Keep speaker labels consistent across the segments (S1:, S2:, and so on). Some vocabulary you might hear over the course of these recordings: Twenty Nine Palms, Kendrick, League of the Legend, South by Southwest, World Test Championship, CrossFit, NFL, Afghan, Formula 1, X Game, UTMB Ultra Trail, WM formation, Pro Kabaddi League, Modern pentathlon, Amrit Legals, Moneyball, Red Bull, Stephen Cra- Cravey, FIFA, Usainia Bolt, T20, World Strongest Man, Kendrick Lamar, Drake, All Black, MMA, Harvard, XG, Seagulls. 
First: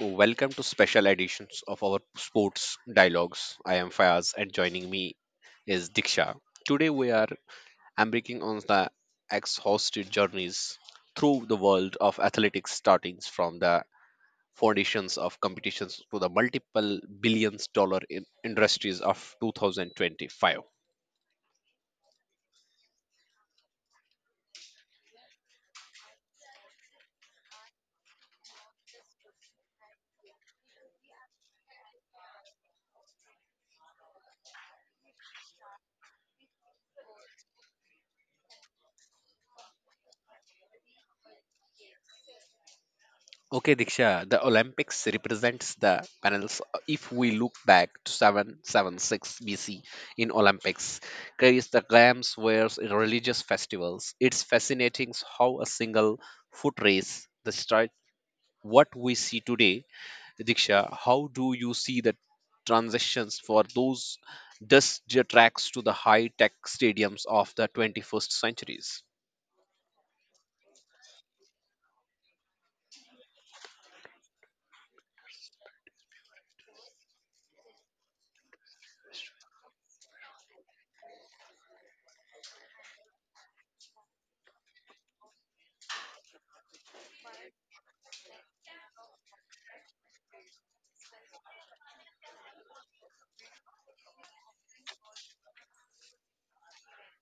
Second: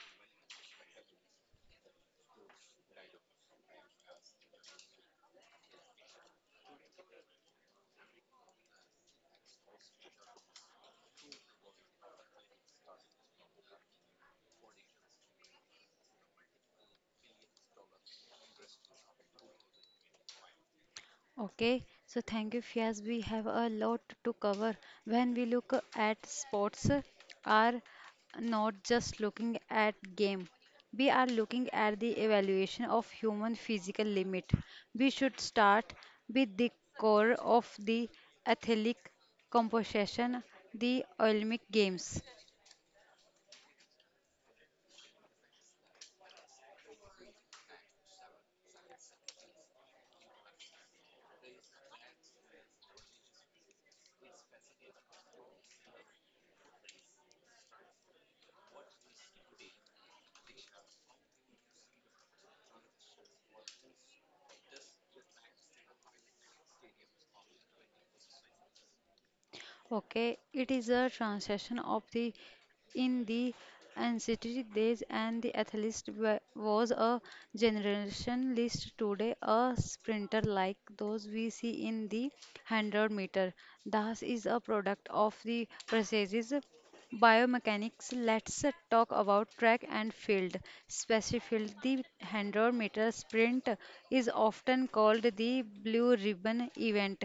S1: Welcome to special editions of our sports dialogues. I am Fayaz and joining me is Diksha. Today we are embarking on the exhausted journeys through the world of athletics starting from the foundations of competitions to the multiple billions dollar in industries of 2025.
S2: Okay, so thank you, Fias. We have a lot to cover. When we look at sports, are not just looking at game. We are looking at the evaluation of human physical limit. We should start with the core of the athletic composition, the Olympic Games.
S1: Okay, Diksha, the Olympics represents the panels. If we look back to 776 BC in Olympics, carries the games were religious festivals. It's fascinating how a single foot race, the start, what we see today. Diksha, how do you see the transitions for those dust tracks to the high-tech stadiums of the 21st centuries?
S2: Okay, it is a translation of the in the ancient days and the athlete was a generation list today a sprinter like those we see in the 100 meter. Das is a product of the processes biomechanics. Let's talk about track and field. Specifically, the 100-meter sprint is often called the blue ribbon event.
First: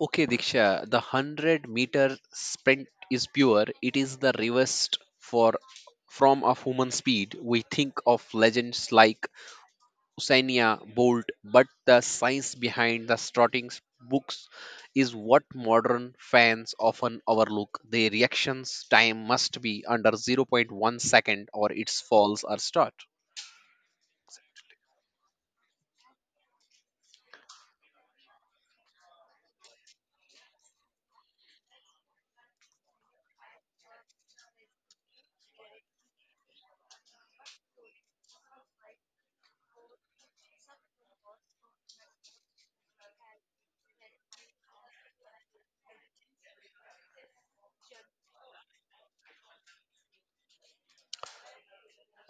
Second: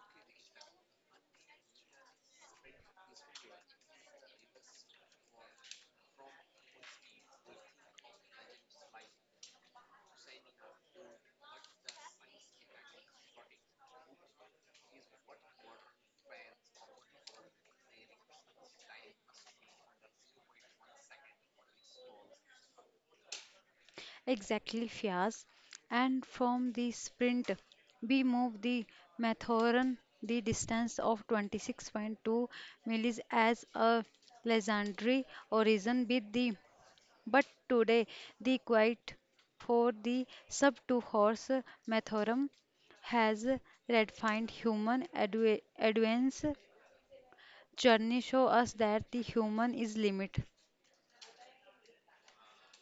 S1: Okay, Diksha, the 100-meter sprint is pure. It is the reversed for from of human speed. We think of legends like Usainia Bolt, but the science behind the starting books is what modern fans often overlook. The reactions time must be under 0. 0.1 second or its falls are start.
S2: Exactly, Fias. And from the sprint, we move the Mathurin the distance of 26.2 miles as a legendary origin with the but today the quiet for the sub two horse Mathurin has redefined human advance journey show us that the human is limit.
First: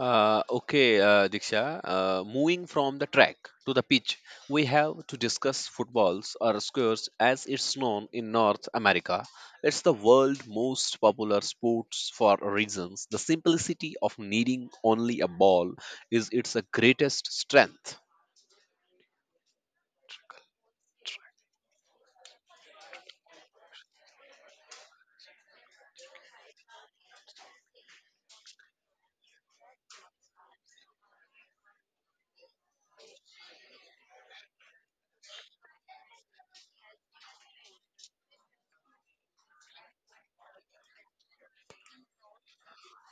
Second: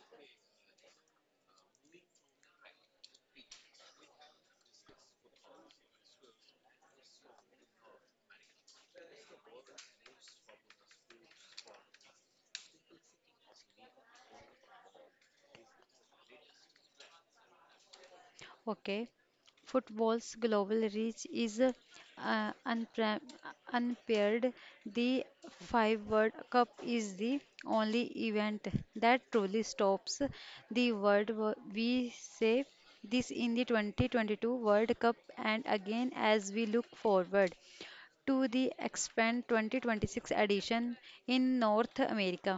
S1: Okay, Diksha, moving from the track to the pitch, we have to discuss footballs or squares as it's known in North America. It's the world's most popular sports for reasons. The simplicity of needing only a ball is its greatest strength.
S2: Okay, football's global reach is unpaired. The Five World Cup is the only event that truly stops the world. We say this in the 2022 World Cup, and again as we look forward to the expand 2026 edition in North America.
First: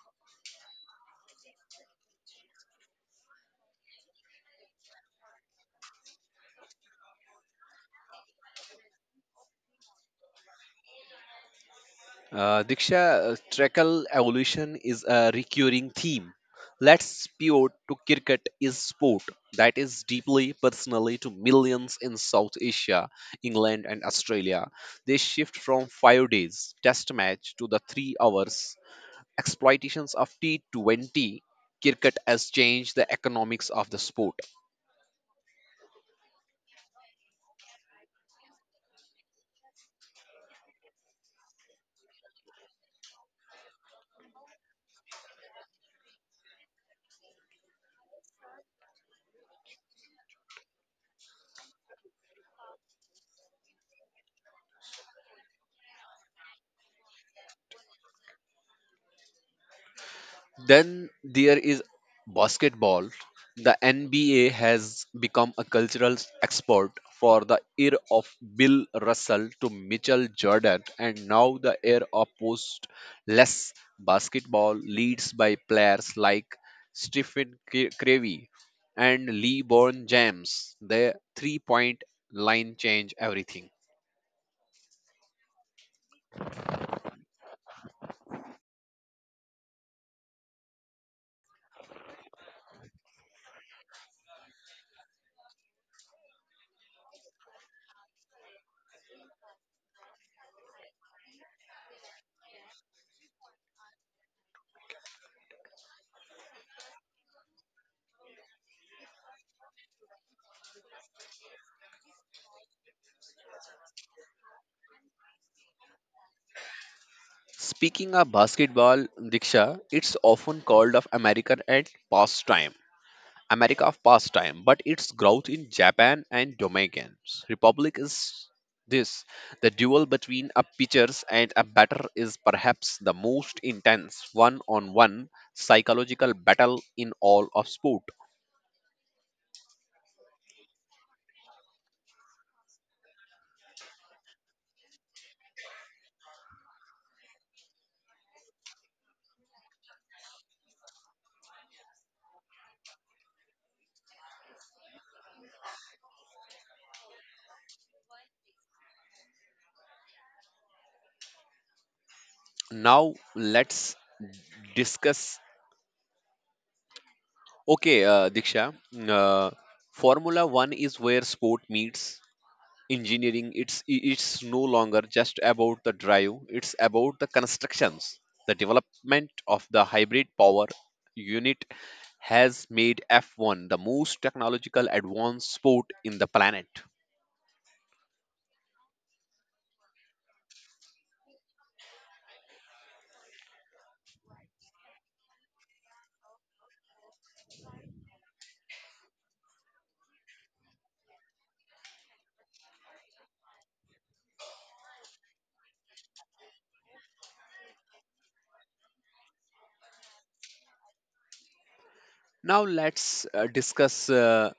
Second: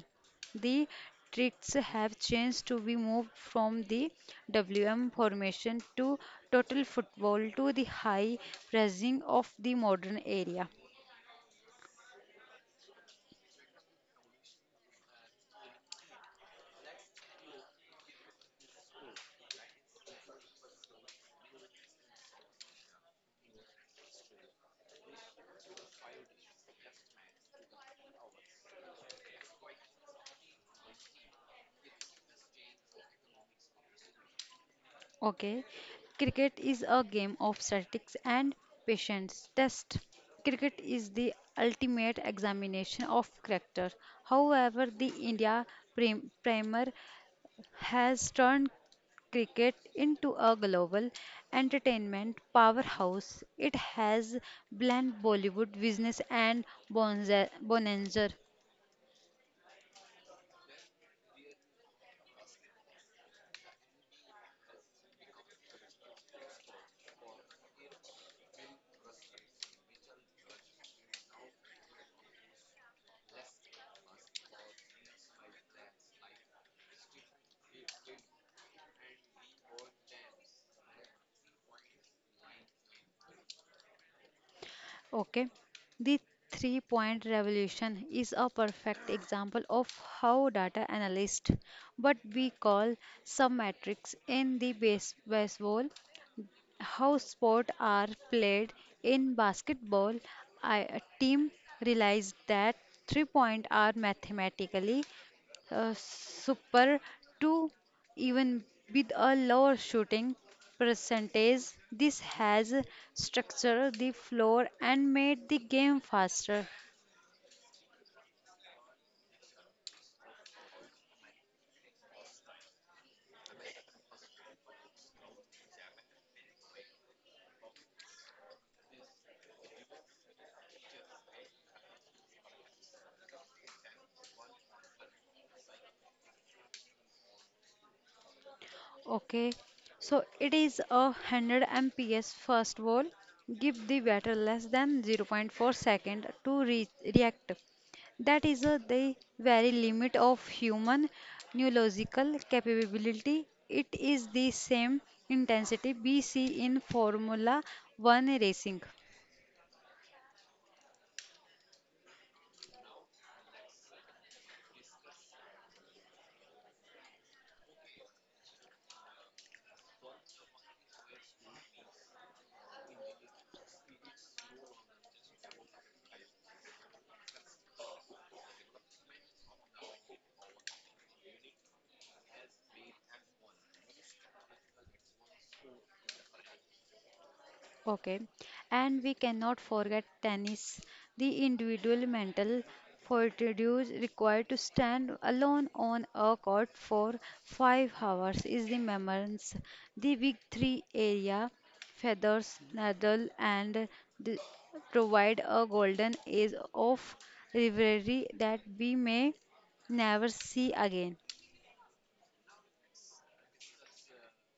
S2: The tricks have changed to be moved from the WM formation to total football to the high pressing of the modern area.
S1: Diksha, Trekal evolution is a recurring theme. Let's pivot to cricket is sport that is deeply personally to millions in South Asia, England and Australia. They shift from 5 days test match to the 3 hours exploitations of T20 cricket has changed the economics of the sport.
S2: Okay, cricket is a game of statistics and patience test. Cricket is the ultimate examination of character. However, the India primer has turned cricket into a global entertainment powerhouse. It has blended Bollywood business and bonanza.
S1: Then there is basketball. The NBA has become a cultural export for the era of Bill Russell to Mitchell Jordan, and now the era of postless basketball leads by players like Stephen Cravey and LeBron James. The 3 point line change everything.
S2: Okay, the 3-point revolution is a perfect example of how data analysts, what we call submetrics in the baseball, how sports are played in basketball, I, a team realized that 3-point are mathematically super to even with a lower shooting percentage. This has structured the floor and made the game faster.
S1: Speaking of basketball, Diksha, it's often called of American at pastime America of pastime, but its growth in Japan and Dominican Republic is this. The duel between a pitchers and a batter is perhaps the most intense one-on-one psychological battle in all of sport.
S2: Okay, so it is a 100 MPS first of all, give the batter less than 0. 0.4 second to re react. That is the very limit of human neurological capability. It is the same intensity we see in Formula 1 racing.
S1: Now let's discuss. Okay, Diksha, uh, Formula One is where sport meets engineering. It's no longer just about the drive. It's about the constructions, the development of the hybrid power unit has made F1 the most technological advanced sport in the planet.
S2: Okay, and we cannot forget tennis, the individual mental fortitude required to stand alone on a court for 5 hours is the memorance. The big three area, feathers, Nadal, and the, provide a golden age of rivalry that we may never see again.
S1: Now let's discuss,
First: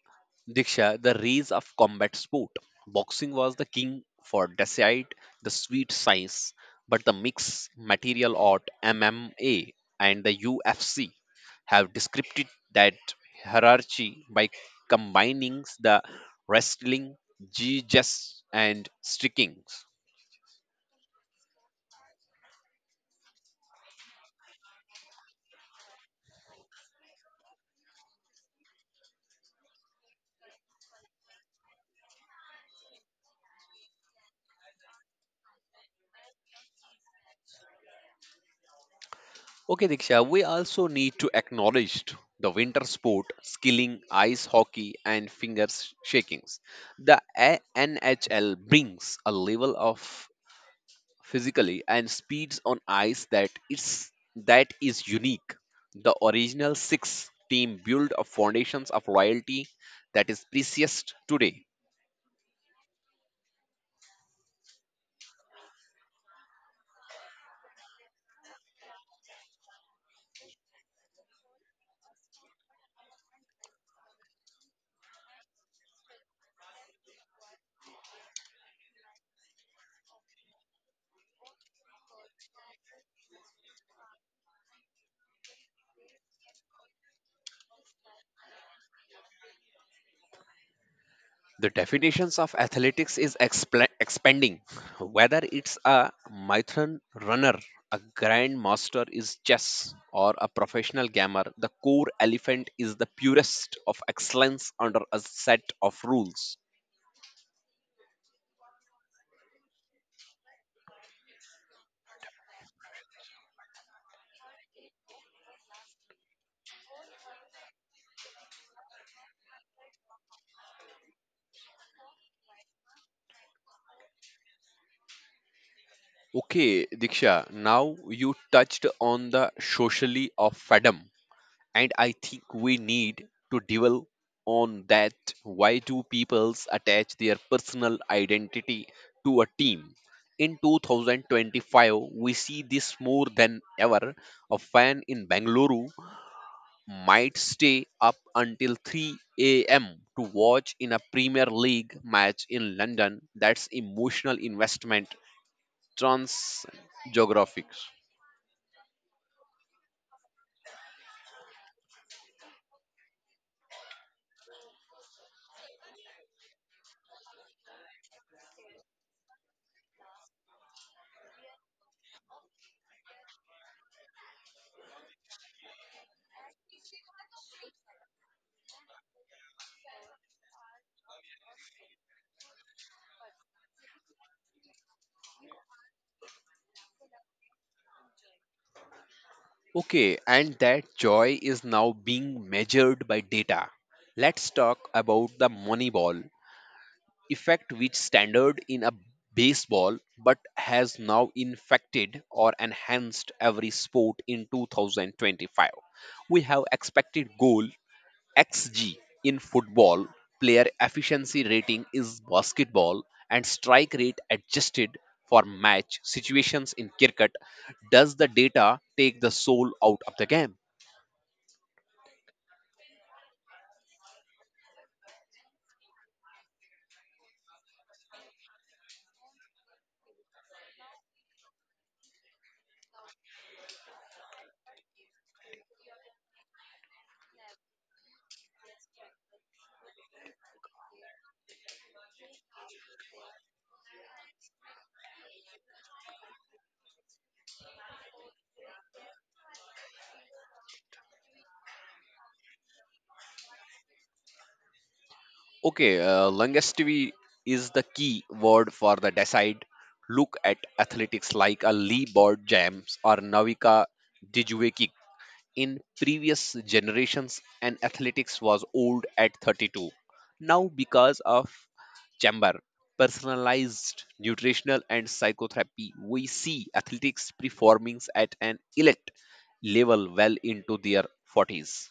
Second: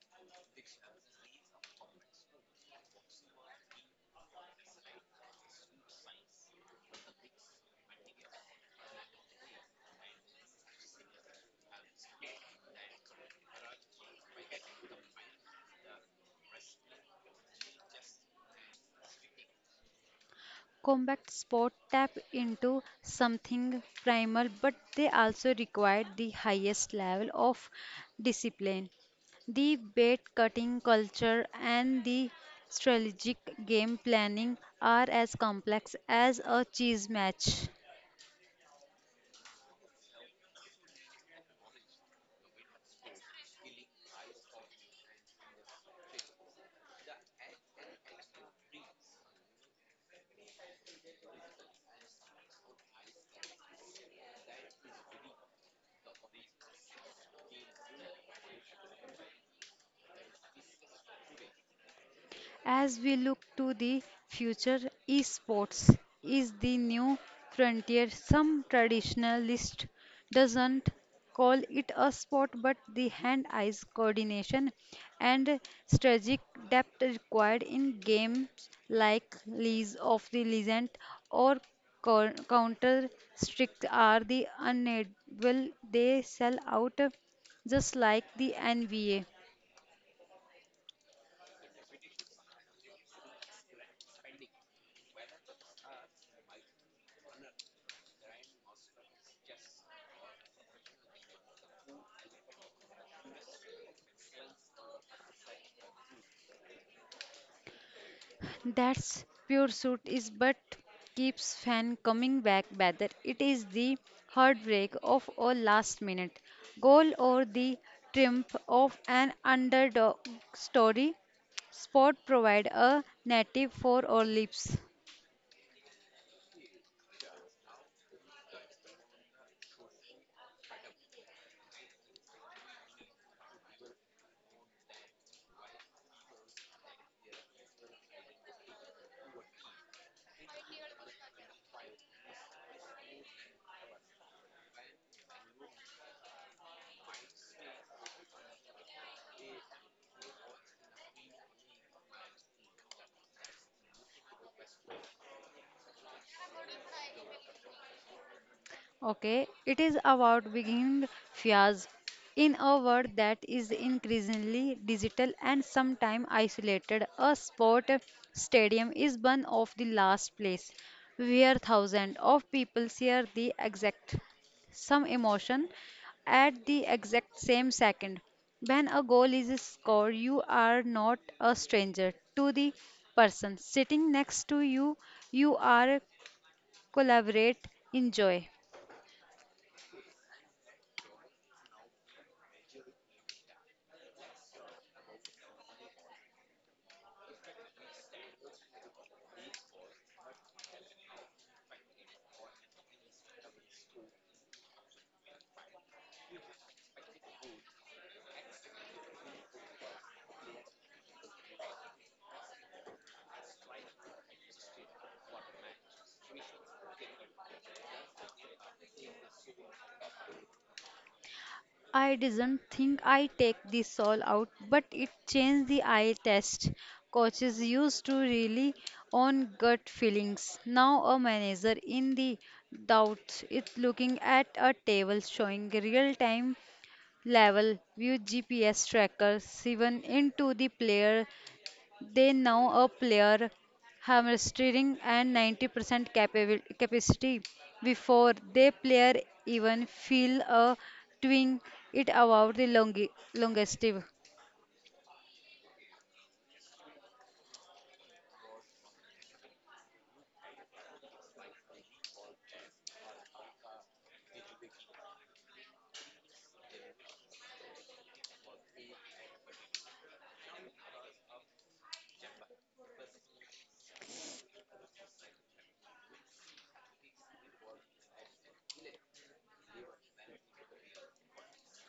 S1: Diksha, the rise of combat sport. Boxing was the king for decide the sweet science, but the mixed material art MMA and the UFC have described that hierarchy by combining the wrestling, jiu-jitsu and striking.
S2: Combat sport tap into something primal, but they also require the highest level of discipline. The bait cutting culture and the strategic game planning are as complex as a cheese match.
S1: Okay, Diksha, we also need to acknowledge the winter sport, skilling, ice hockey, and finger shakings. The NHL brings a level of physically and speeds on ice that is unique. The original six team built a foundations of loyalty that is precious today.
S2: As we look to the future, esports is the new frontier. Some traditionalist doesn't call it a sport, but the hand-eye coordination and strategic depth required in games like League of the Legend or Counter Strike are the unable they sell out just like the NBA.
S1: The definitions of athletics is expla expanding, whether it's a marathon runner, a grandmaster is chess or a professional gamer, the core elephant is the purest of excellence under a set of rules.
S2: That's pure suit is but keeps fan coming back whether it is the heartbreak of a last minute goal or the triumph of an underdog story. Sport provide a native for our lips.
S1: Okay, Diksha, now you touched on the socially of fandom and I think we need to dwell on that. Why do peoples attach their personal identity to a team? In 2025, we see this more than ever. A fan in Bengaluru might stay up until 3 a.m. to watch in a premier league match in London. That's emotional investment trans geographics.
S2: Okay, it is about being fears in a world that is increasingly digital and sometimes isolated. A sport stadium is one of the last place where thousands of people share the exact some emotion at the exact same second. When a goal is scored, you are not a stranger to the person sitting next to you. You are collaborate, enjoy.
S1: Okay, and that joy is now being measured by data. Let's talk about the Moneyball effect, which standard in a baseball but has now infected or enhanced every sport in 2025. We have expected goal XG in football, player efficiency rating is basketball, and strike rate adjusted for match situations in cricket. Does the data take the soul out of the game?
S2: I didn't think I take the soul out, but it changed the eye test. Coaches used to really on gut feelings. Now a manager in the doubt is looking at a table showing real time level view GPS trackers even into the player they now a player hamstring and 90% capacity before they player even feel a twinge it about the longevity.
S1: Okay, longevity is the key word for the decide. Look at athletics like a Lee Board Jams or Navika Dijueki. In previous generations, an athletics was old at 32. Now, because of chamber, personalized nutritional and psychotherapy, we see athletics performance at an elite level well into their 40s.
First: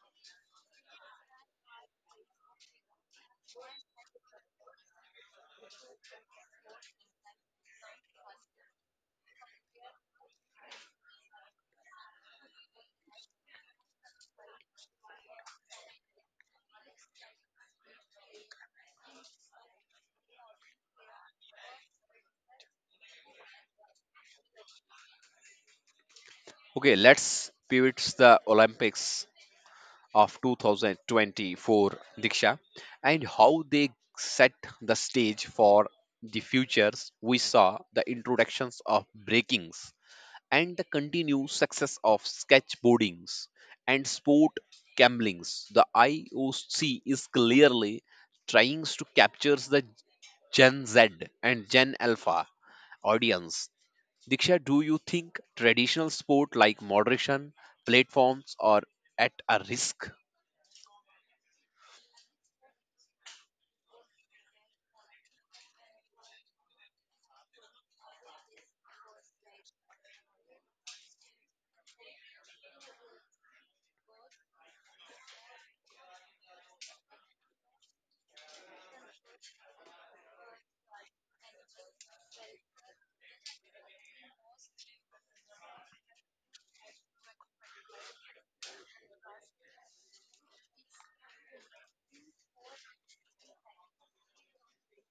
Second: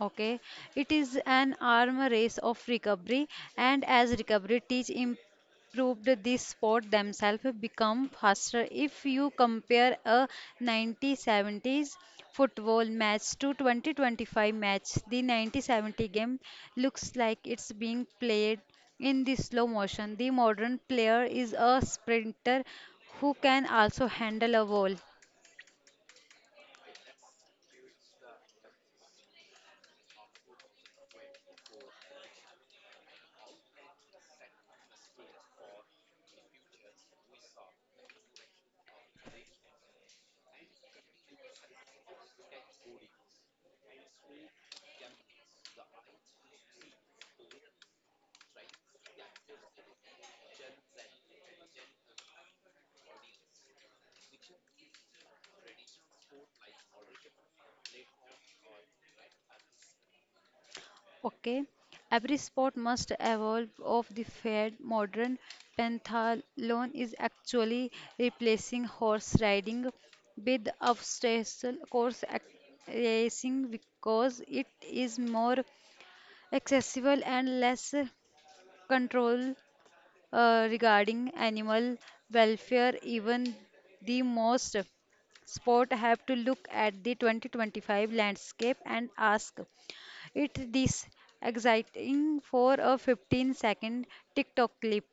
S2: Okay, it is an arm race of recovery, and as recovery teach improved this sport themselves become faster. If you compare a 1970s football match to 2025 match, the 1970 game looks like it's being played in the slow motion. The modern player is a sprinter who can also handle a ball.
S1: Okay, let's pivot to the Olympics of 2024, Diksha, and how they set the stage for the futures. We saw the introductions of breakings and the continued success of sketchboardings and sport gamblings. The IOC is clearly trying to capture the Gen Z and Gen Alpha audience. Diksha, do you think traditional sport like moderation platforms are at a risk?
S2: Okay, every sport must evolve of the fad. Modern pentathlon is actually replacing horse riding with obstacle course racing because it is more accessible and less control regarding animal welfare. Even the most sport have to look at the 2025 landscape and ask. It's this exciting for a 15-second TikTok clip.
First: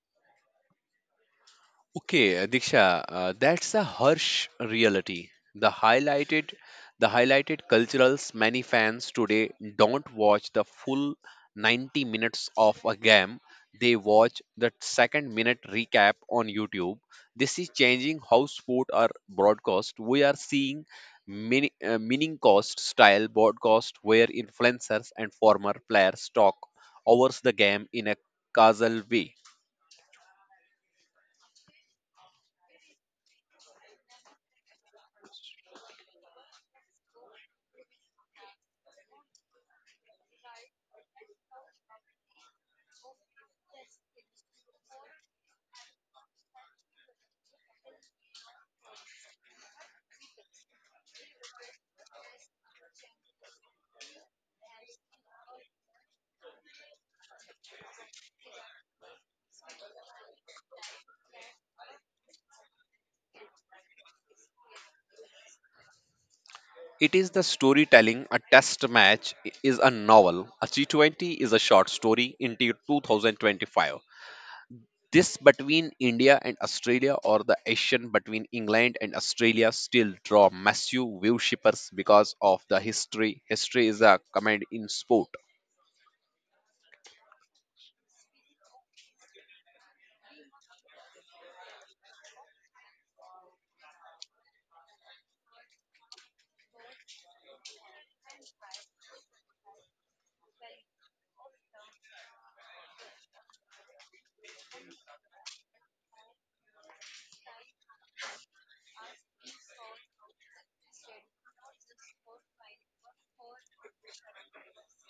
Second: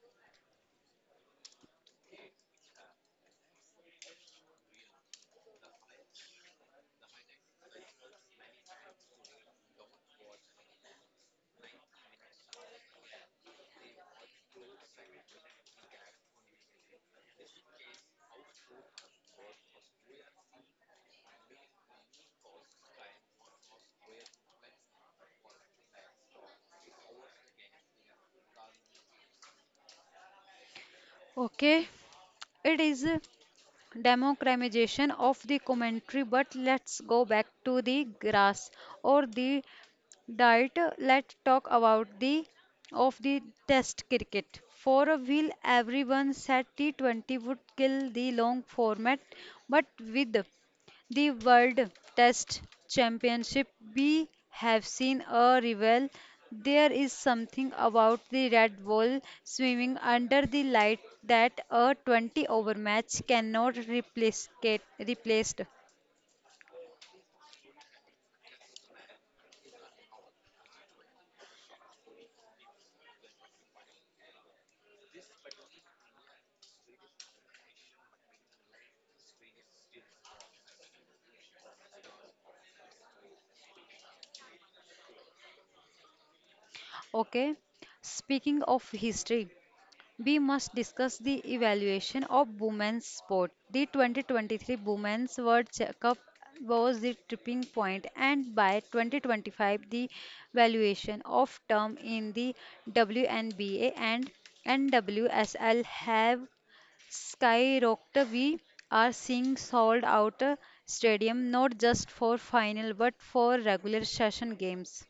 S1: Okay, Diksha, that's a harsh reality. The highlighted, the highlighted culturals many fans today don't watch the full 90 minutes of a game. They watch the second minute recap on YouTube. This is changing how sport are broadcast. We are seeing mini, meaning cost style broadcast where influencers and former players talk over the game in a casual way.
S2: Okay, it is a democratization of the commentary, but let's go back to the grass or the diet. Let's talk about the of the test cricket. For a while, everyone said T20 would kill the long format, but with the World Test Championship, we have seen a rival. There is something about the Red Bull swimming under the light that a 20 over match cannot replicate replaced.
S1: It is the storytelling. A test match is a novel. A T20 is a short story into 2025. This between India and Australia or the Asian between England and Australia still draw massive viewshippers because of the history. History is a command in sport.
S2: Okay. Speaking of history, we must discuss the evaluation of women's sport. The 2023 Women's World Cup was the tipping point, and by 2025, the valuation of term in the WNBA and NWSL have skyrocketed. We are seeing sold out stadium not just for final but for regular session games.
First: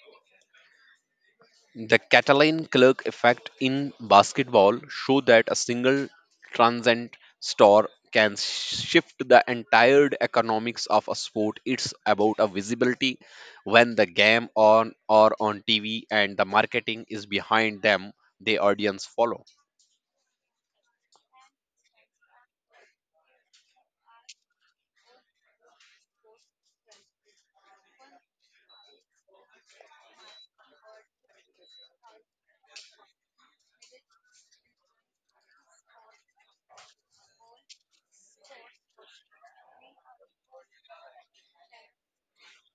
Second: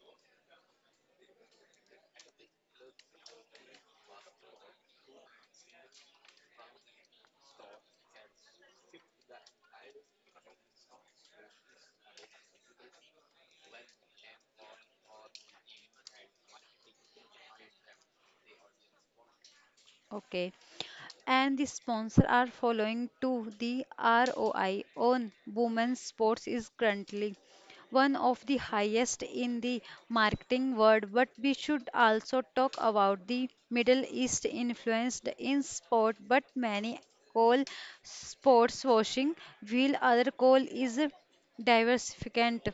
S1: The Catalan clerk effect in basketball show that a single transient store can shift the entire economics of a sport. It's about a visibility when the game on or on TV and the marketing is behind them, the audience follow.
S2: Okay, and the sponsor are following too. The ROI on women's sports is currently one of the highest in the marketing world, but we should also talk about the Middle East influenced in sport, but many call sports washing, while other call is diversificant.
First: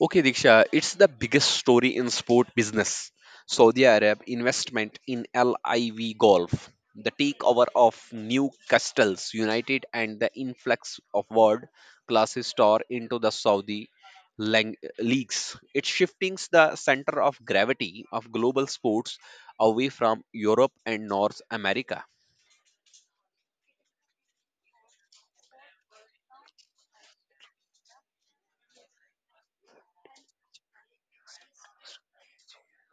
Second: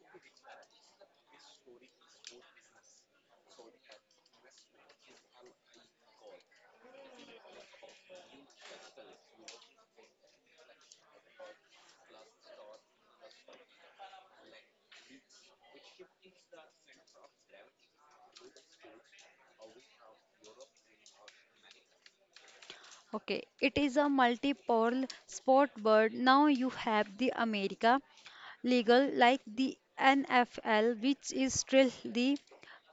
S1: Okay, Diksha, it's the biggest story in sport business. Saudi Arab investment in LIV Golf, the takeover of Newcastle's United, and the influx of world class star into the Saudi leagues. It shifting the center of gravity of global sports away from Europe and North America.
S2: Okay, it is a multi-pole sport bird. Now you have the America legal like the NFL, which is still the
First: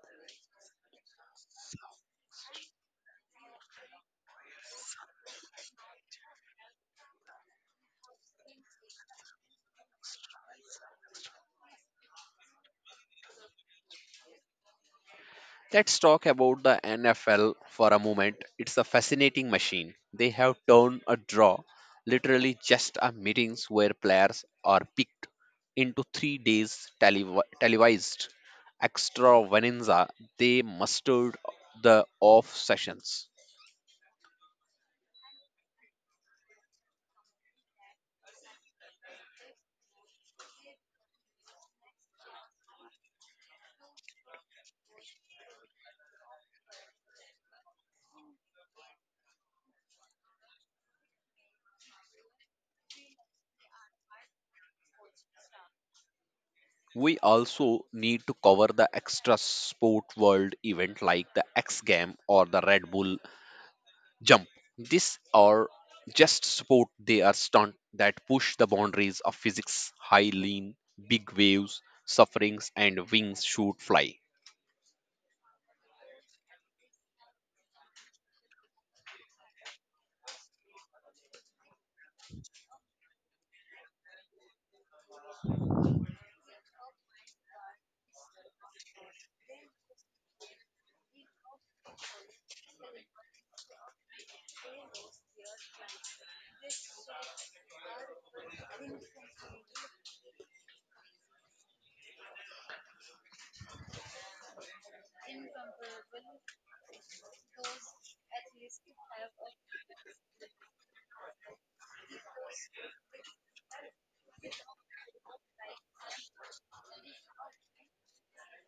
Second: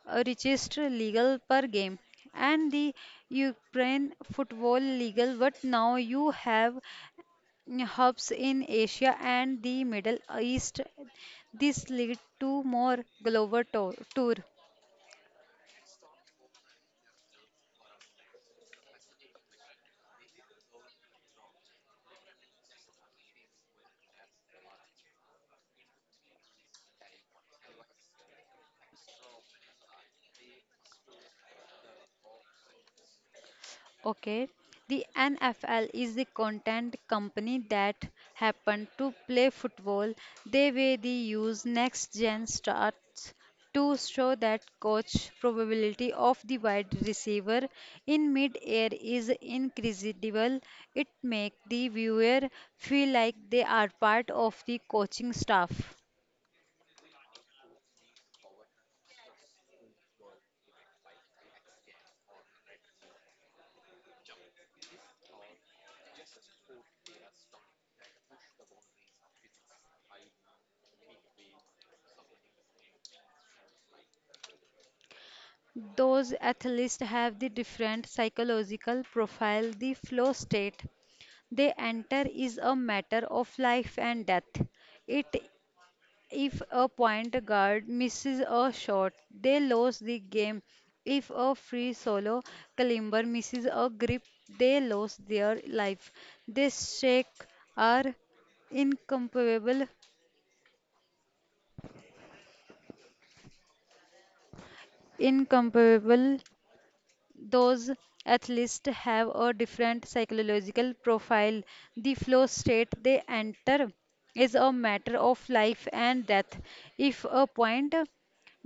S2: richest legal per game, and the Ukraine football legal. But now you have hubs in Asia and the Middle East. This lead to more global tour.
S1: Let's talk about the NFL for a moment. It's a fascinating machine. They have turned a draw, literally just a meetings where players are picked, into 3 days televised extravaganza they mustered the off sessions.
S2: Okay, the NFL is the content company that happened to play football. They were the use next gen starts to show that coach probability of the wide receiver in mid-air is incredible. It makes the viewer feel like they are part of the coaching staff.
S1: We also need to cover the extra sport world event like the X Game or the Red Bull jump. These are just sport. They are stunt that push the boundaries of physics. High lean, big waves, sufferings, and wings shoot fly.
S2: Those athletes have the different psychological profile, the flow state they enter is a matter of life and death. It if a point guard misses a shot, they lose the game. If a free solo climber misses a grip, they lose their life. They shake are incomparable incomparable those athletes have a different psychological profile. The flow state they enter is a matter of life and death. If a point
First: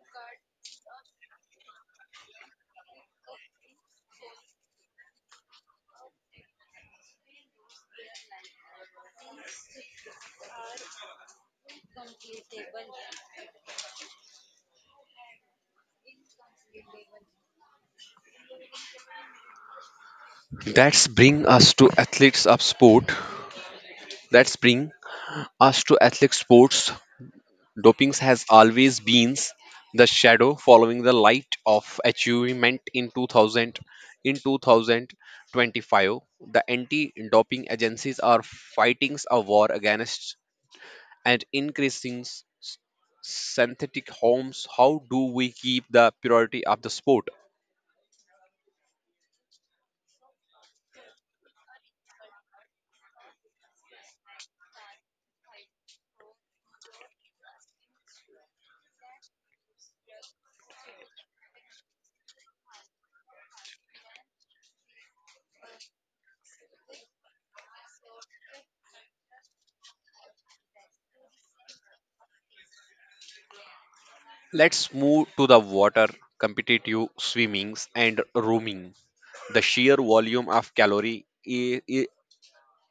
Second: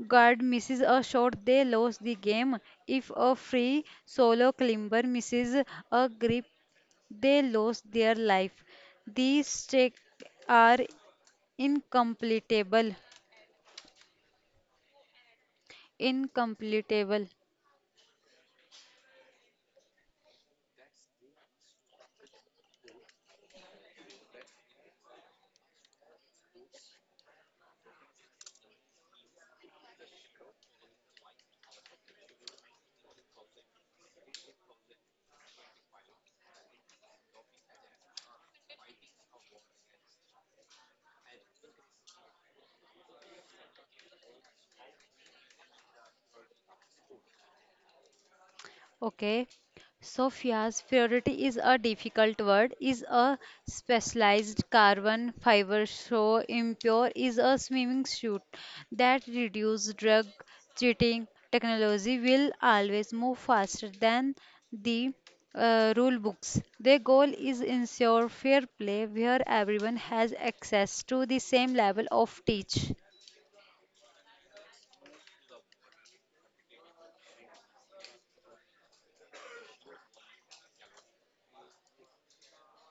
S2: guard misses a shot, they lose the game. If a free solo climber misses a grip, they lose their life. These stakes are incompletable. incompletable.
S1: That's bring us to athletes of sport. That's bring us to athletic sports. Doping has always been the shadow following the light of achievement in 2000. In 2025, the anti-doping agencies are fighting a war against and increasing synthetic homes. How do we keep the purity of the sport?
S2: Okay. Sophia's priority is a difficult word, is a specialized carbon fiber so impure is a swimming suit that reduce drug cheating. Technology will always move faster than the rule books. Their goal is ensure fair play where everyone has access to the same level of teach.
S1: Let's move to the water, competitive swimmings, and roaming. The sheer volume of calorie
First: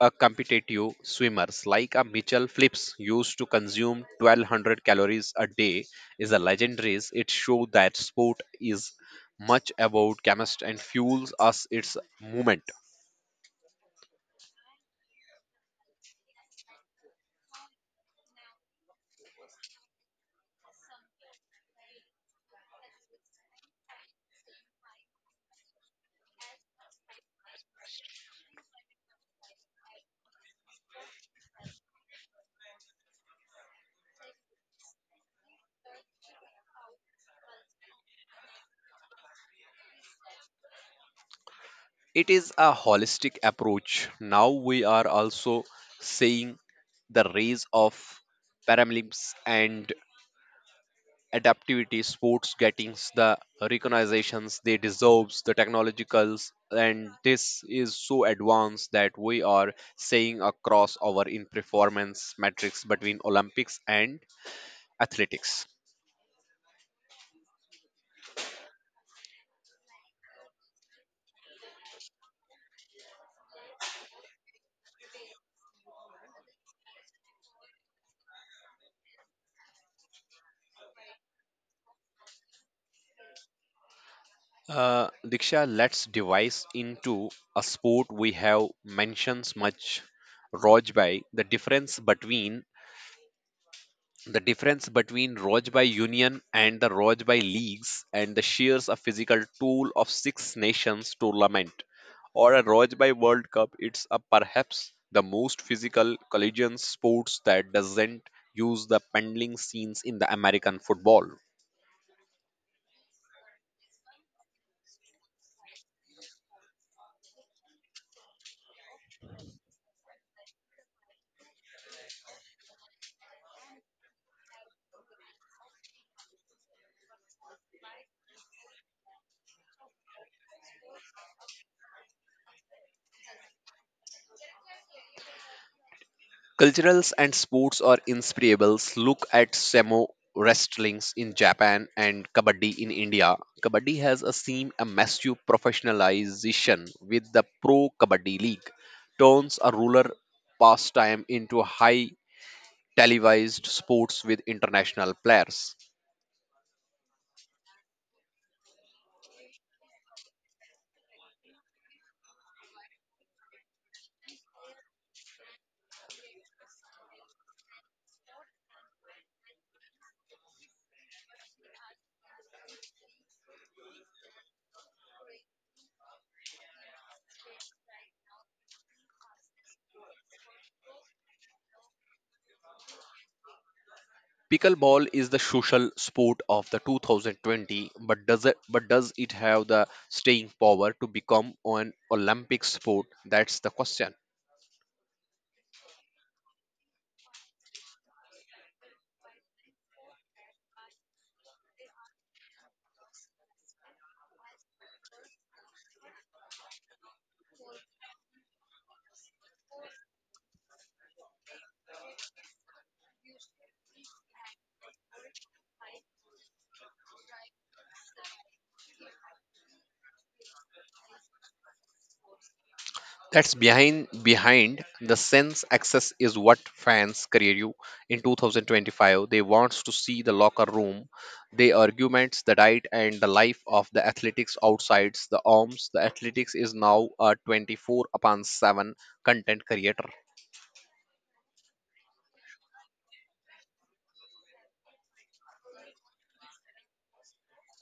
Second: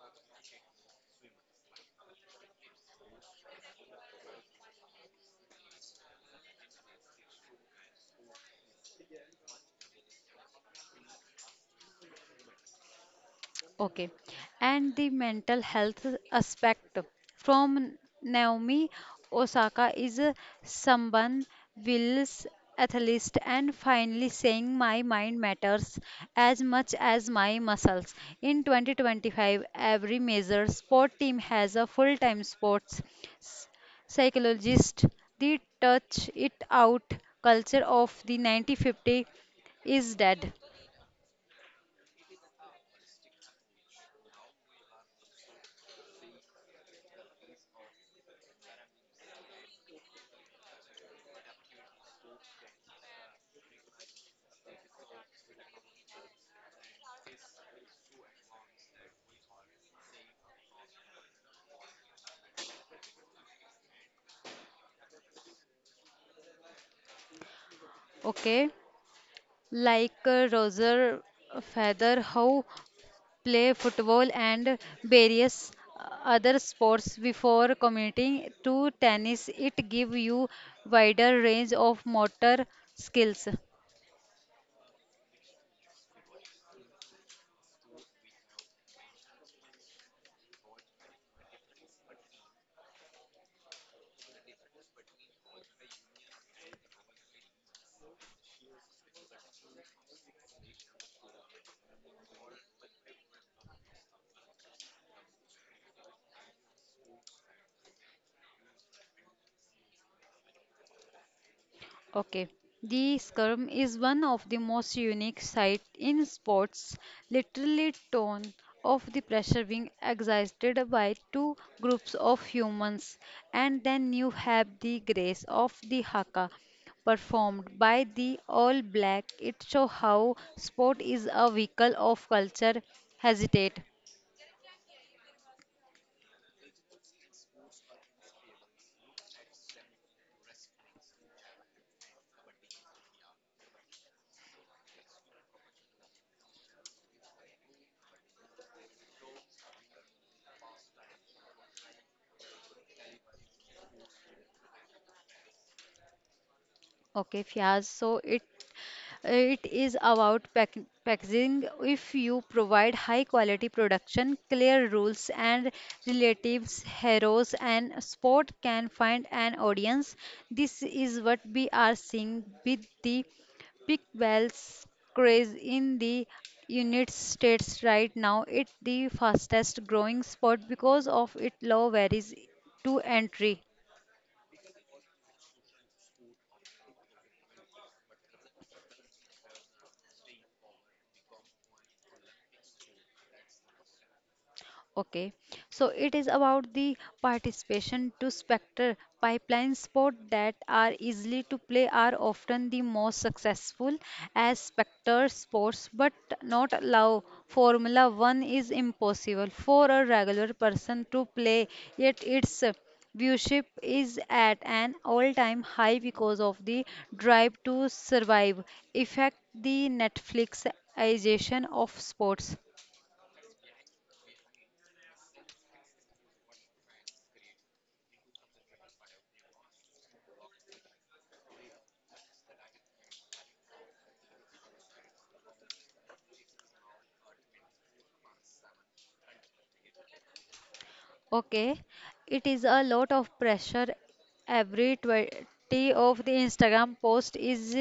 S1: a competitive swimmers like a Mitchell Phillips used to consume 1200 calories a day is a legendary. It shows that sport is much about chemistry and fuels us its movement.
S2: Okay. And the mental health aspect from Naomi Osaka is someone wills athlete and finally saying my mind matters as much as my muscles. In 2025, every major sport team has a full-time sports s- psychologist. The touch it out culture of the 1950 is dead.
S1: It is a holistic approach. Now we are also seeing the rise of Paralympics and adaptivity sports getting the recognitions they deserves. The technologicals and this is so advanced that we are seeing a crossover in performance metrics between olympics and athletics.
S2: Okay, like Roger Federer, who play football and various other sports before committing to tennis. It give you wider range of motor skills.
S1: Diksha, let's devise into a sport we have mentions much, Rojbai, the difference between Rojbai Union and the Rojbai leagues and the shears a physical tool of Six Nations tournament or a Rojbai World Cup. It's a perhaps the most physical collision sports that doesn't use the pendling scenes in the American football.
S2: Okay. The Skirm is one of the most unique sight in sports. Literally, ton of the pressure being exerted by two groups of humans, and then you have the grace of the haka performed by the All Black. It shows how sport is a vehicle of culture. Hesitate.
S1: Culturals and sports are inspirables. Look at Samo wrestlings in Japan and Kabaddi in India. Kabaddi has a seen a massive professionalization with the Pro Kabaddi League. Turns a rural pastime into a high televised sports with international players.
S2: Okay, Fiaz. So it is about packaging. If you provide high quality production, clear rules and relatives, heroes and sport can find an audience. This is what we are seeing with the Big Wells craze in the United States right now. It's the fastest growing sport because of its low barriers to entry.
S1: Pickleball is the social sport of the 2020, but does it have the staying power to become an Olympic sport? That's the question.
S2: Okay, so it is about the participation to Spectre pipeline sport that are easily to play are often the most successful as Spectre sports, but not allow Formula One is impossible for a regular person to play, yet its viewership is at an all-time high because of the drive to survive effect, the Netflixization of sports.
S1: That's behind the sense access is what fans create you in 2025. They wants to see the locker room, the arguments, the diet, and the life of the athletics outsides the arms. The athletics is now a 24 upon 7 content creator.
S2: Okay, it is a lot of pressure. Every 20 of the Instagram post is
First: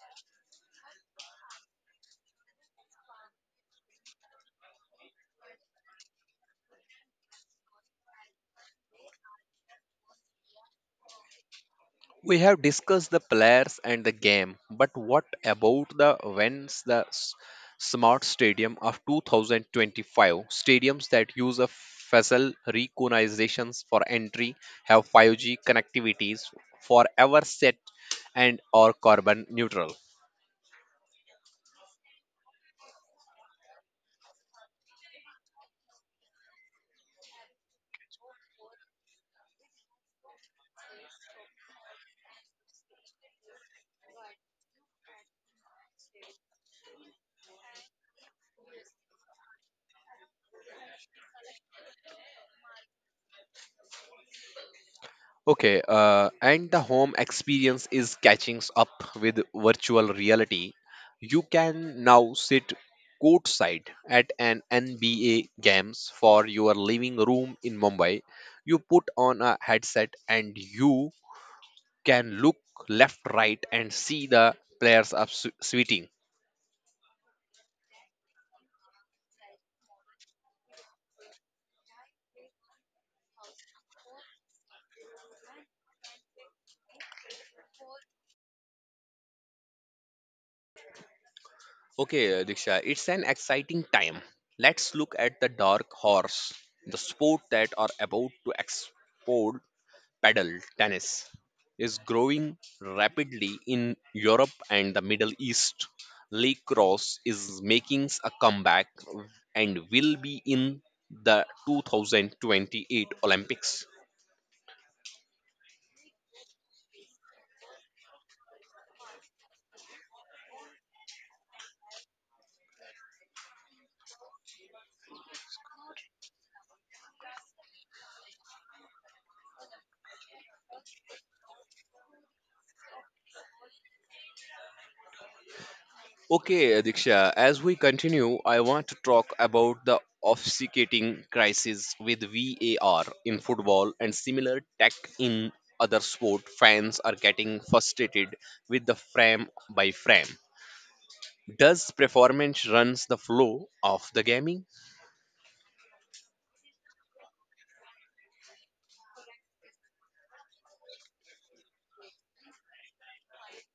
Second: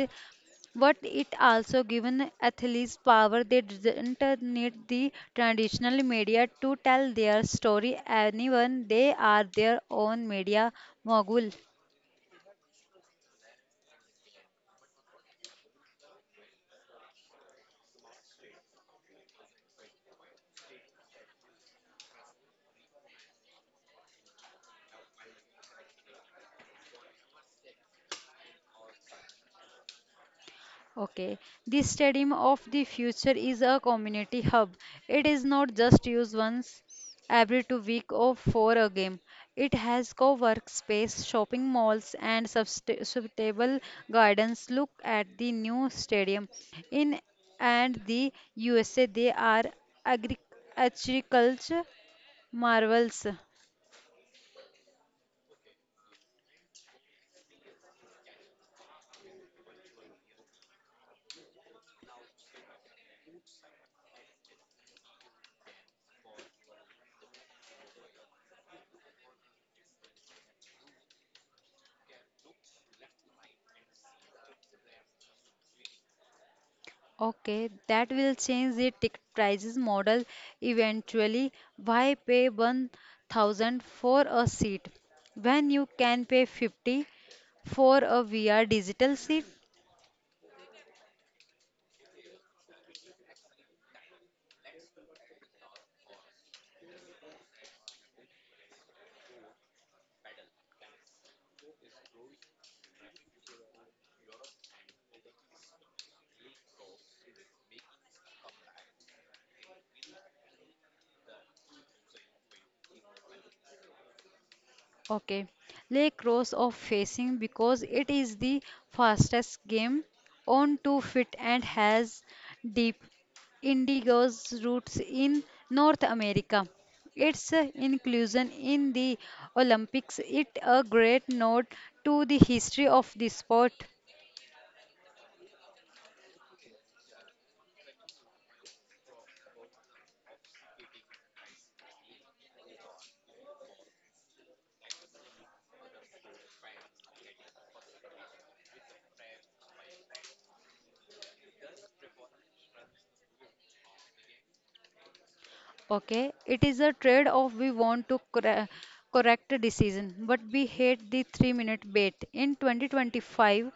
S2: but it also given athletes power they didn't need the traditional media to tell their story anyone they are their own media mogul.
S1: We have discussed the players and the game, but what about the events, the smart stadium of 2025? Stadiums that use a facial recognitions for entry have 5G connectivities forever set and are carbon neutral.
S2: Okay, the stadium of the future is a community hub. It is not just used once every 2 weeks or for a game. It has co-work space, shopping malls, and suitable gardens. Look at the new stadium in and the USA. They are agri- agriculture marvels.
S1: Okay, and the home experience is catching up with virtual reality. You can now sit courtside at an NBA games for your living room in Mumbai. You put on a headset and you can look left, right, and see the players up sweating.
S2: Okay, that will change the ticket prices model eventually. Why pay 1000 for a seat when you can pay 50 for a VR digital seat?
S1: Okay, Diksha, it's an exciting time. Let's look at the dark horse, the sport that are about to explode. Paddle tennis is growing rapidly in Europe and the Middle East. Lacrosse is making a comeback and will be in the 2028 Olympics.
S2: Okay, Lake Rose of Facing because it is the fastest game on 2 feet and has deep indigo's roots in North America. Its inclusion in the Olympics is a great note to the history of the sport.
S1: Okay, Diksha, as we continue, I want to talk about the officiating crisis with VAR in football and similar tech in other sport. Fans are getting frustrated with the frame by frame. Does performance runs the flow of the gaming?
S2: Okay, it is a trade-off. We want to correct the decision, but we hate the three-minute bait. In 2025,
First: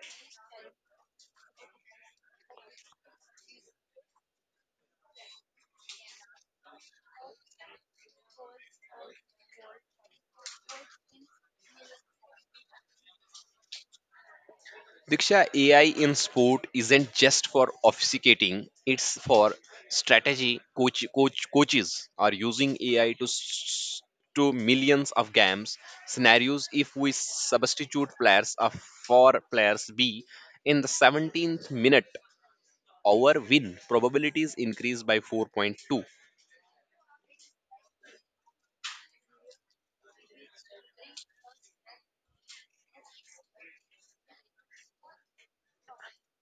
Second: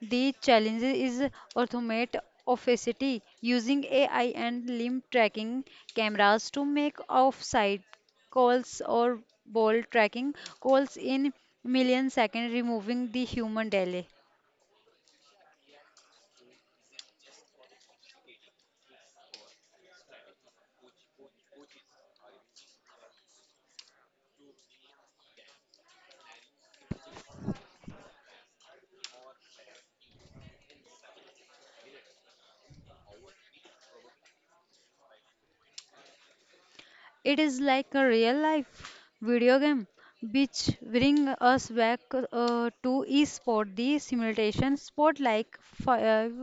S2: the challenge is automate opacity using AI and limb tracking cameras to make off-site calls or ball tracking calls in millisecond, removing the human delay.
S1: Diksha, AI in sport isn't just for obfuscating, it's for strategy. Coaches are using AI to to millions of games scenarios. If we substitute players A for players B in the 17th minute, our win probabilities increase by 4.2.
S2: It is like a real life video game, which bring us back to esport. The simulation sport like Five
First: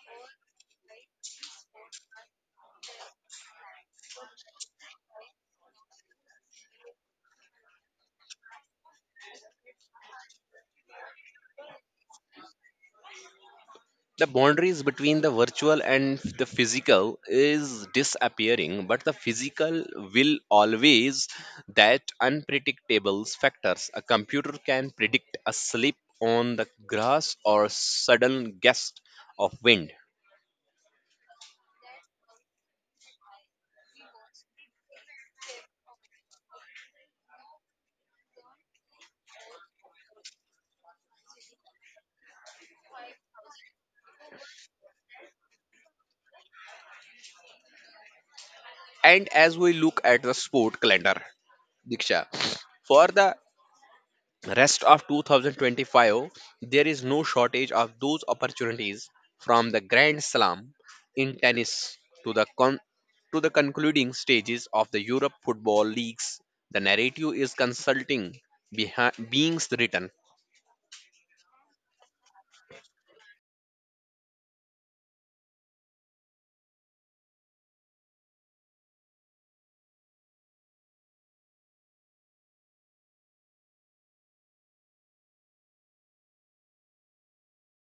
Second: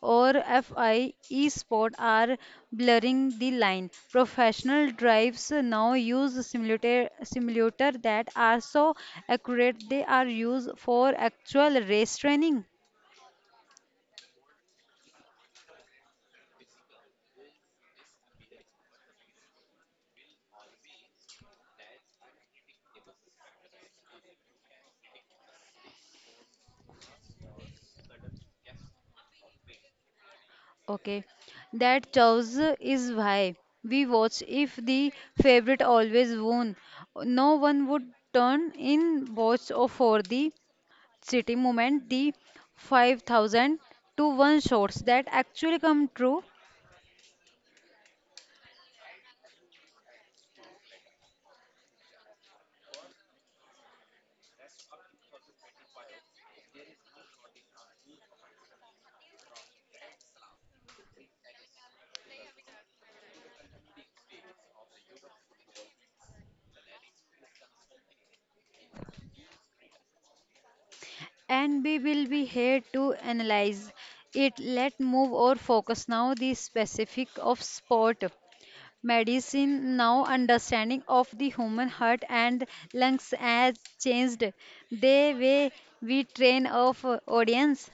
S2: or FI esport are blurring the line. Professional drives now use simulator that are so accurate they are used for actual race training.
S1: The boundaries between the virtual and the physical is disappearing, but the physical will always that unpredictable factors a computer can predict a slip on the grass or sudden gust of wind.
S2: Okay, that choice is why we watch. If the favorite always won, no one would turn in watch or for the city moment. The 5,000 to 1 shots that actually come true,
S1: And as we look at the sport calendar, diksha, for the rest of 2025, there is no shortage of those opportunities, from the grand slam in tennis to to the concluding stages of the europe football leagues. The narrative is consulting beings written.
S2: and we will be here to analyze it. Let move or focus now the specific of sport medicine now understanding of the human heart and lungs has changed the way we train our audience.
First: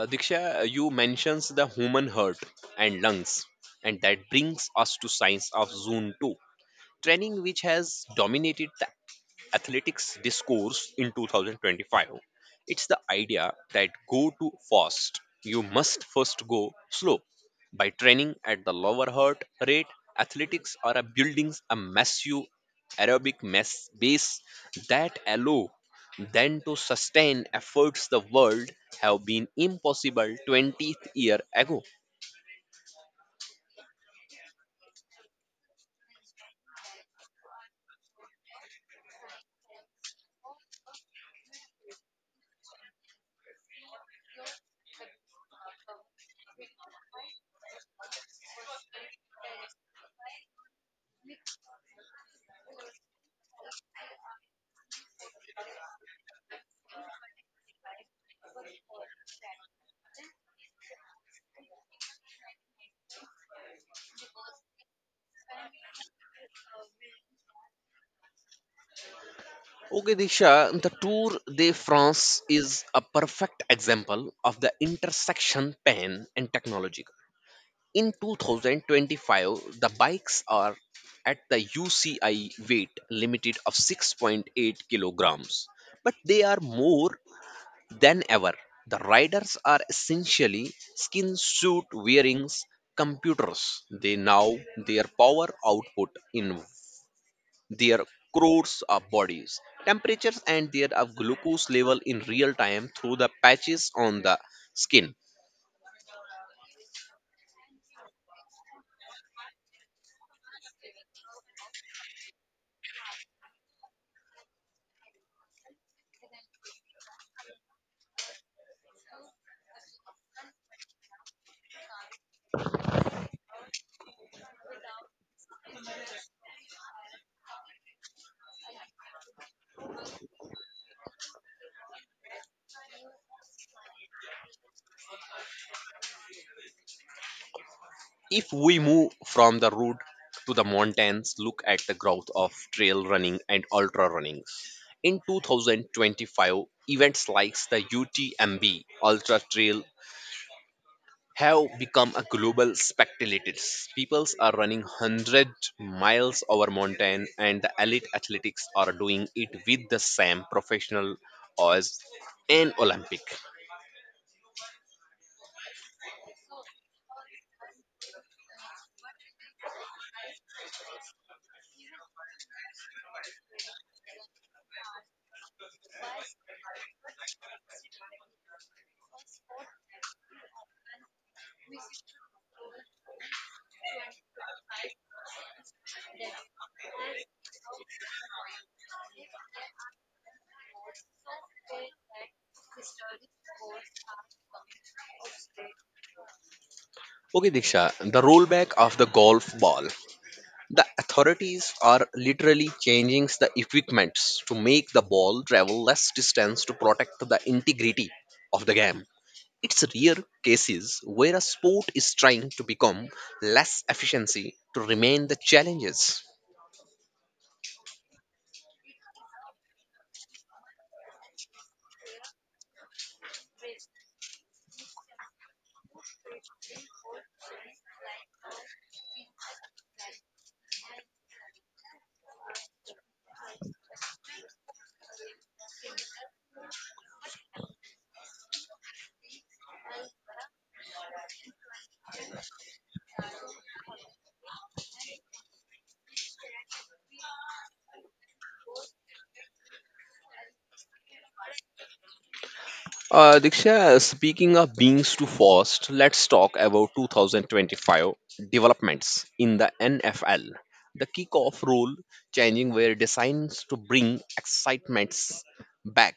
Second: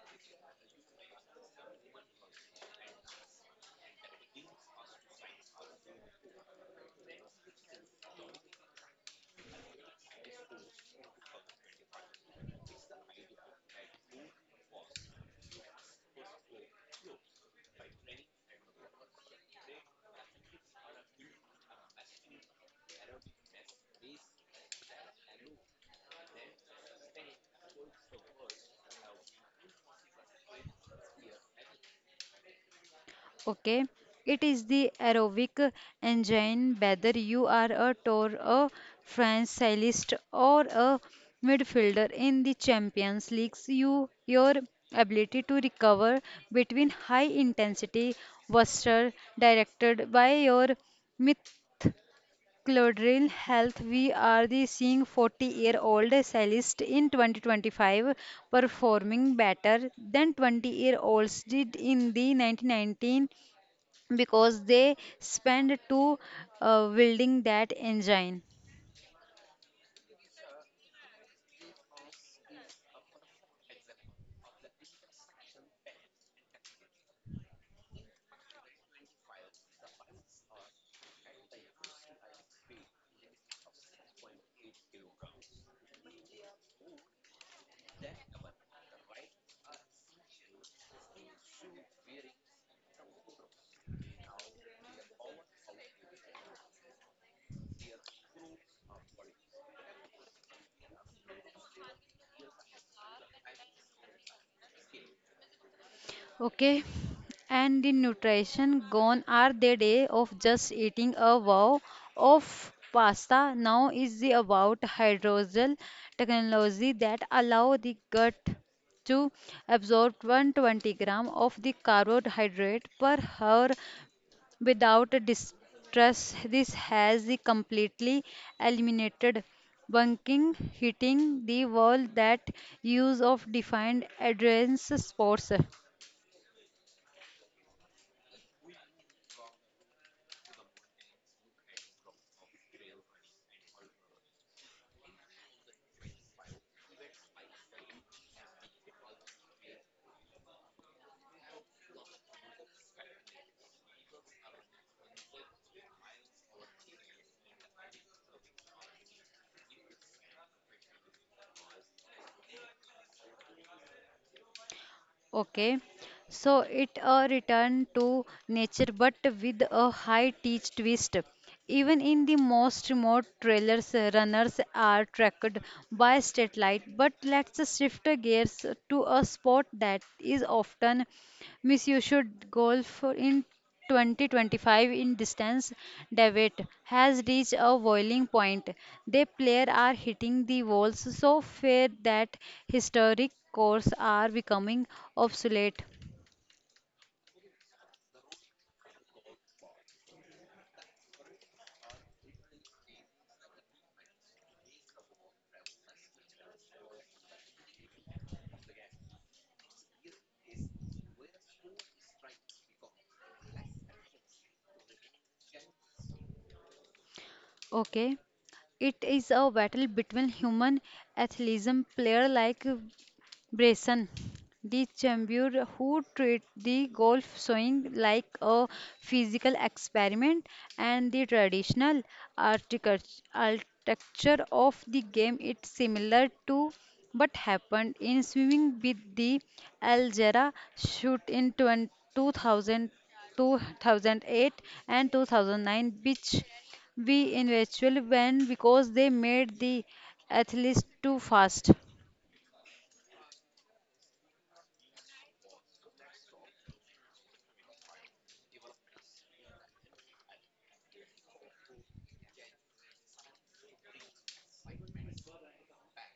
S1: Diksha, you mentions the human heart and lungs, and that brings us to science of zone 2 training, which has dominated the athletics discourse in 2025. It's the idea that go too fast, you must first go slow. By training at the lower heart rate, athletics are a buildings a massive aerobic mass base that allow then to sustain efforts the world have been impossible 20th year ago.
S2: Okay, it is the aerobic engine. Whether you are a tour, a franchisist, or a midfielder in the champions leagues, you your ability to recover between high intensity was directed by your myth Clodril Health. We are the seeing 40-year-old cellist in 2025 performing better than 20 year olds did in the 1919 because they spent two building that engine.
S1: Okay, Disha, the Tour de France is a perfect example of the intersection pain and technology. In 2025, the bikes are at the UCI weight limited of 6.8 kilograms, but they are more than ever. The riders are essentially skin suit wearing computers. They now their power output in their crores of bodies, temperatures, and their of glucose level in real time through the patches on the skin.
S2: Okay, and in nutrition, gone are the day of just eating a wow of pasta. Now is the about hydrogel technology that allow the gut to absorb 120 gram of the carbohydrate per hour without distress. This has the completely eliminated bunking, hitting the wall that use of defined adherence sports.
S1: If we move from the road to the mountains, look at the growth of trail running and ultra running. In 2025, events like the UTMB Ultra Trail have become a global spectators. People are running 100 miles over mountain and the elite athletics are doing it with the same professional as an Olympic.
S2: Okay, so it a return to nature but with a high teach twist. Even in the most remote trailers, runners are tracked by state light. But let's shift gears to a sport that is often Miss, you should goal for in 2025 in distance debate has reached a boiling point. They player are hitting the walls so fair that historic courses are becoming obsolete.
S1: Okay, Diksha, the rollback of the golf ball. The authorities are literally changing the equipments to make the ball travel less distance to protect the integrity of the game. It's rare cases where a sport is trying to become less efficiency to remain the challenges.
S2: Okay. It is a battle between human athleticism player like Bresson, the champion who treat the golf swing like a physical experiment, and the traditional architecture of the game is similar to what happened in swimming with the Algera shoot in 2000, 2008, and 2009, which we eventually won because they made the athletes too fast.
S1: Diksha, speaking of beings too fast, let's talk about 2025 developments in the NFL. The kickoff rule changing were designed to bring excitements back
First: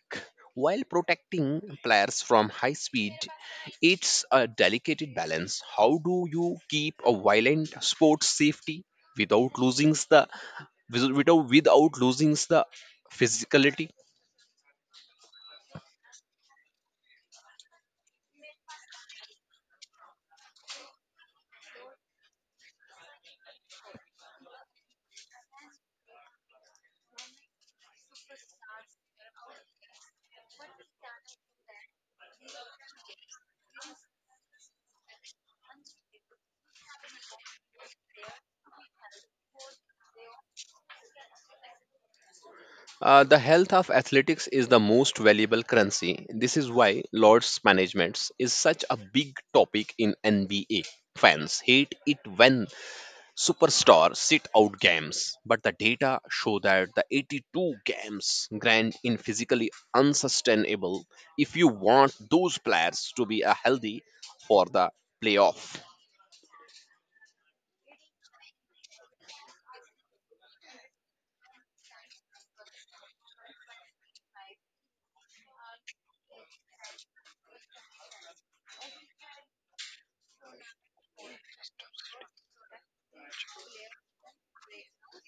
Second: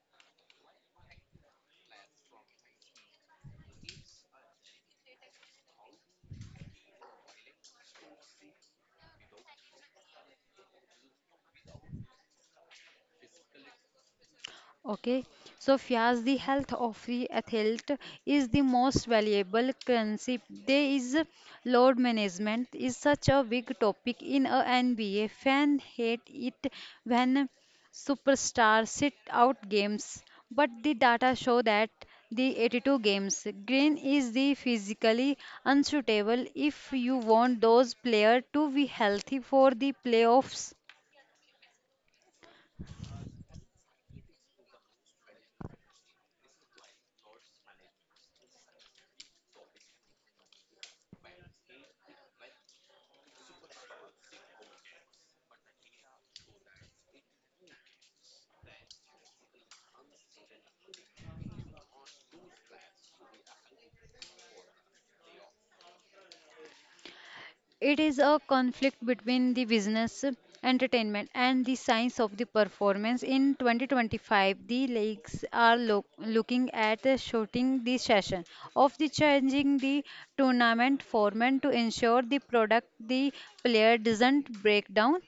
S1: while protecting players from high speed. It's a delicate balance. How do you keep a violent sports safety without losing the without losing the physicality?
S2: Okay, so Fias, the health of the athlete is the most valuable currency. There is load management is such a big topic in a NBA. Fan hate it when superstars sit out games, but the data show that the 82 games green is the physically unsuitable if you want those players to be healthy for the playoffs.
S1: The health of athletics is the most valuable currency. This is why Lord's management is such a big topic in NBA. Fans hate it when superstars sit out games, but the data show that the 82 games grand in physically unsustainable if you want those players to be a healthy for the playoff.
S2: It is a conflict between the business, entertainment, and the science of the performance. In 2025, the leagues are looking at shorting the session of the changing the tournament format to ensure the product the player doesn't break down.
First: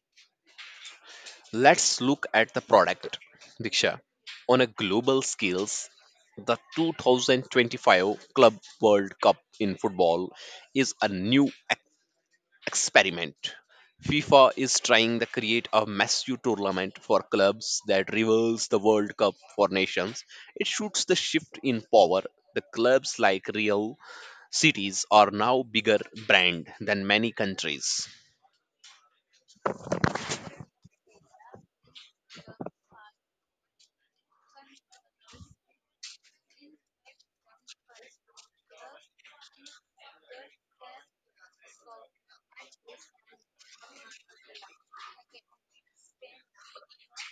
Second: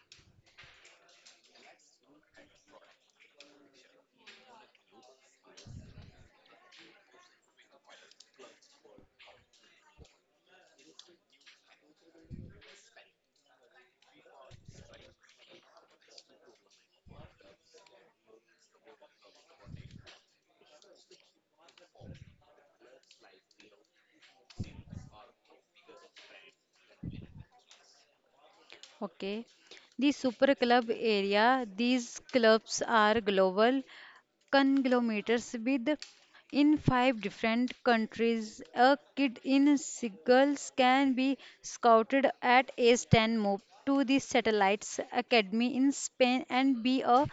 S1: Let's look at the product, Diksha. On a global scales, the 2025 Club World Cup in football is a new experiment. FIFA is trying to create a massive tournament for clubs that rivals the World Cup for nations. It shoots the shift in power. The clubs like Real Cities are now bigger brand than many countries.
S2: Okay. The super club area, these clubs are global conglomerates with in 5 different countries. A kid in Seagulls can be scouted at age 10, move to the Satellites Academy in Spain, and be a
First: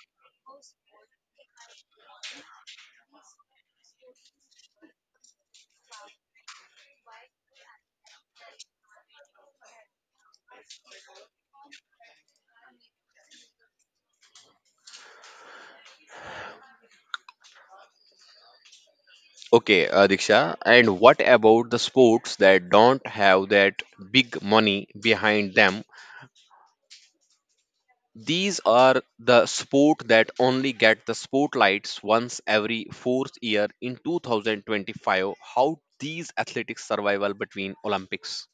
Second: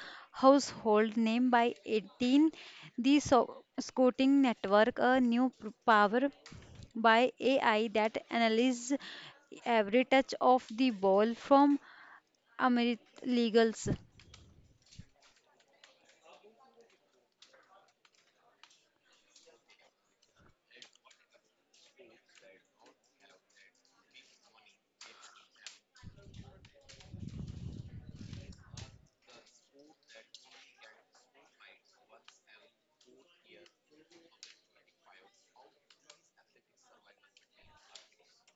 S2: household name by 18. The Scouting Network, a new power by AI that analyzes every touch of the ball from Amrit Legals.
S1: Okay, Diksha, and what about the sports that don't have that big money behind them? These are the sport that only get the spotlights once every fourth year in 2025. How these athletics survival between Olympics?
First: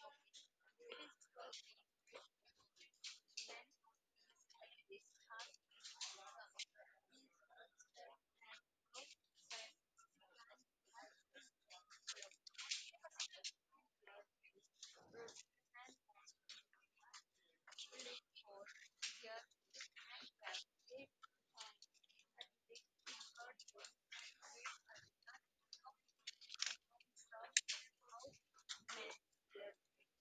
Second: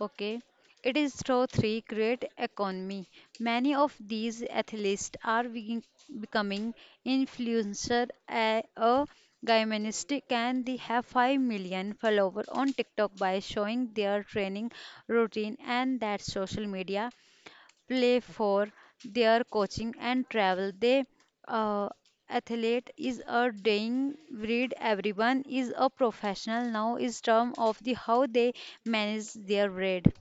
S2: Okay. It is through three create economy. Many of these athletes are becoming influencer a gymnastic and they have 5 million followers on TikTok by showing their training routine and that social media play for their coaching and travel. They uh, athlete is a dying breed. Everyone is a professional now. Is term of the how they manage their bread.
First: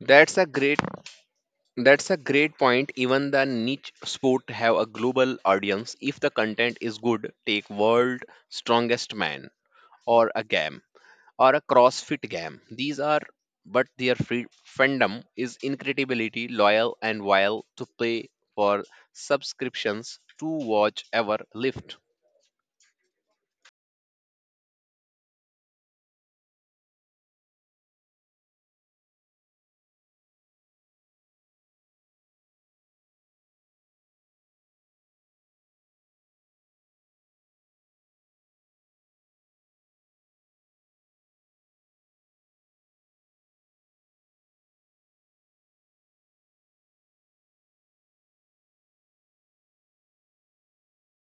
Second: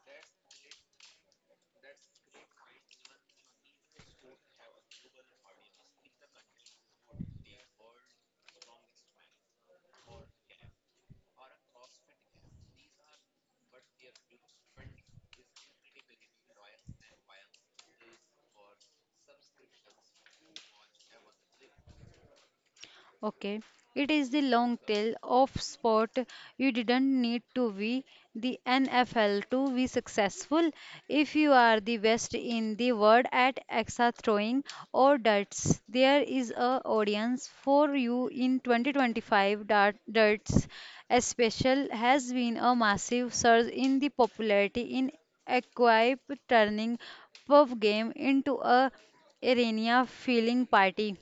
S1: That's a great that's a great point. Even the niche sport have a global audience if the content is good. Take World Strongest Man or a game. Or a CrossFit game. These are, but their free fandom is incredibility loyal and wild to pay for subscriptions to watch ever lift.
S2: Okay, it is the long tail of sport. You didn't need to be the NFL to be successful. If you are the best in the world at axa throwing or darts, there is a audience for you in 2025. Darts, especially, has been a massive surge in the popularity in equip turning pub game into a arena feeling party.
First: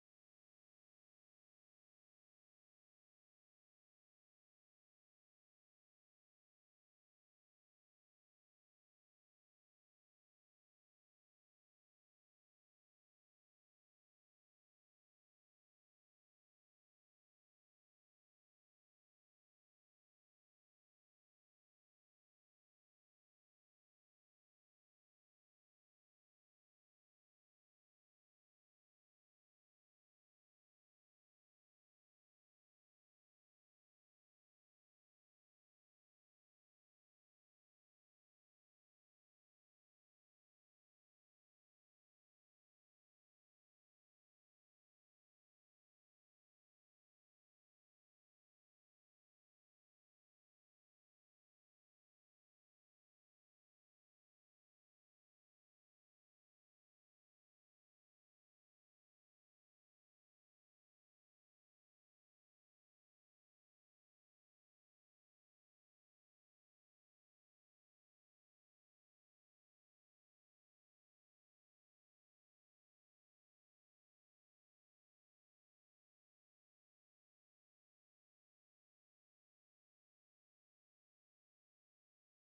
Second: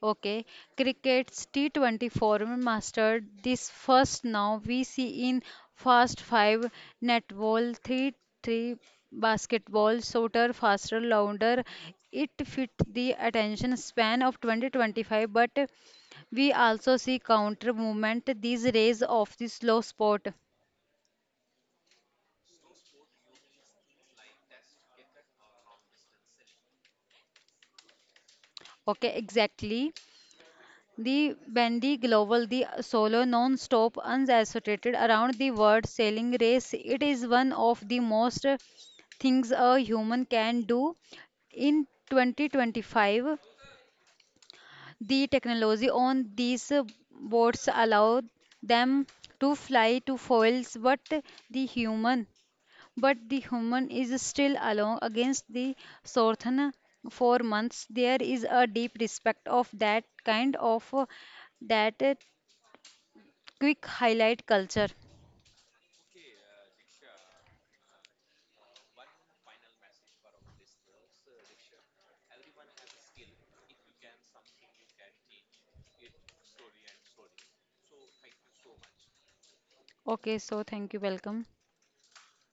S2: Okay, cricket's T20 format mastered this first. Now we see in fast five netball, three basketball, shorter, faster, louder. It fit the attention span of 2025, but we also see counter movement, these rays of the slow sport. Okay, exactly. The Bendy Global, the solo non-stop unassociated around the world sailing race, it is one of the most things a human can do. In 2025, the technology on these boats allowed them to fly to foils, but the human, but the human is still alone against the Sorthana for months. There is a deep respect of that kind of that quick highlight culture. Okay, so thank you. Welcome.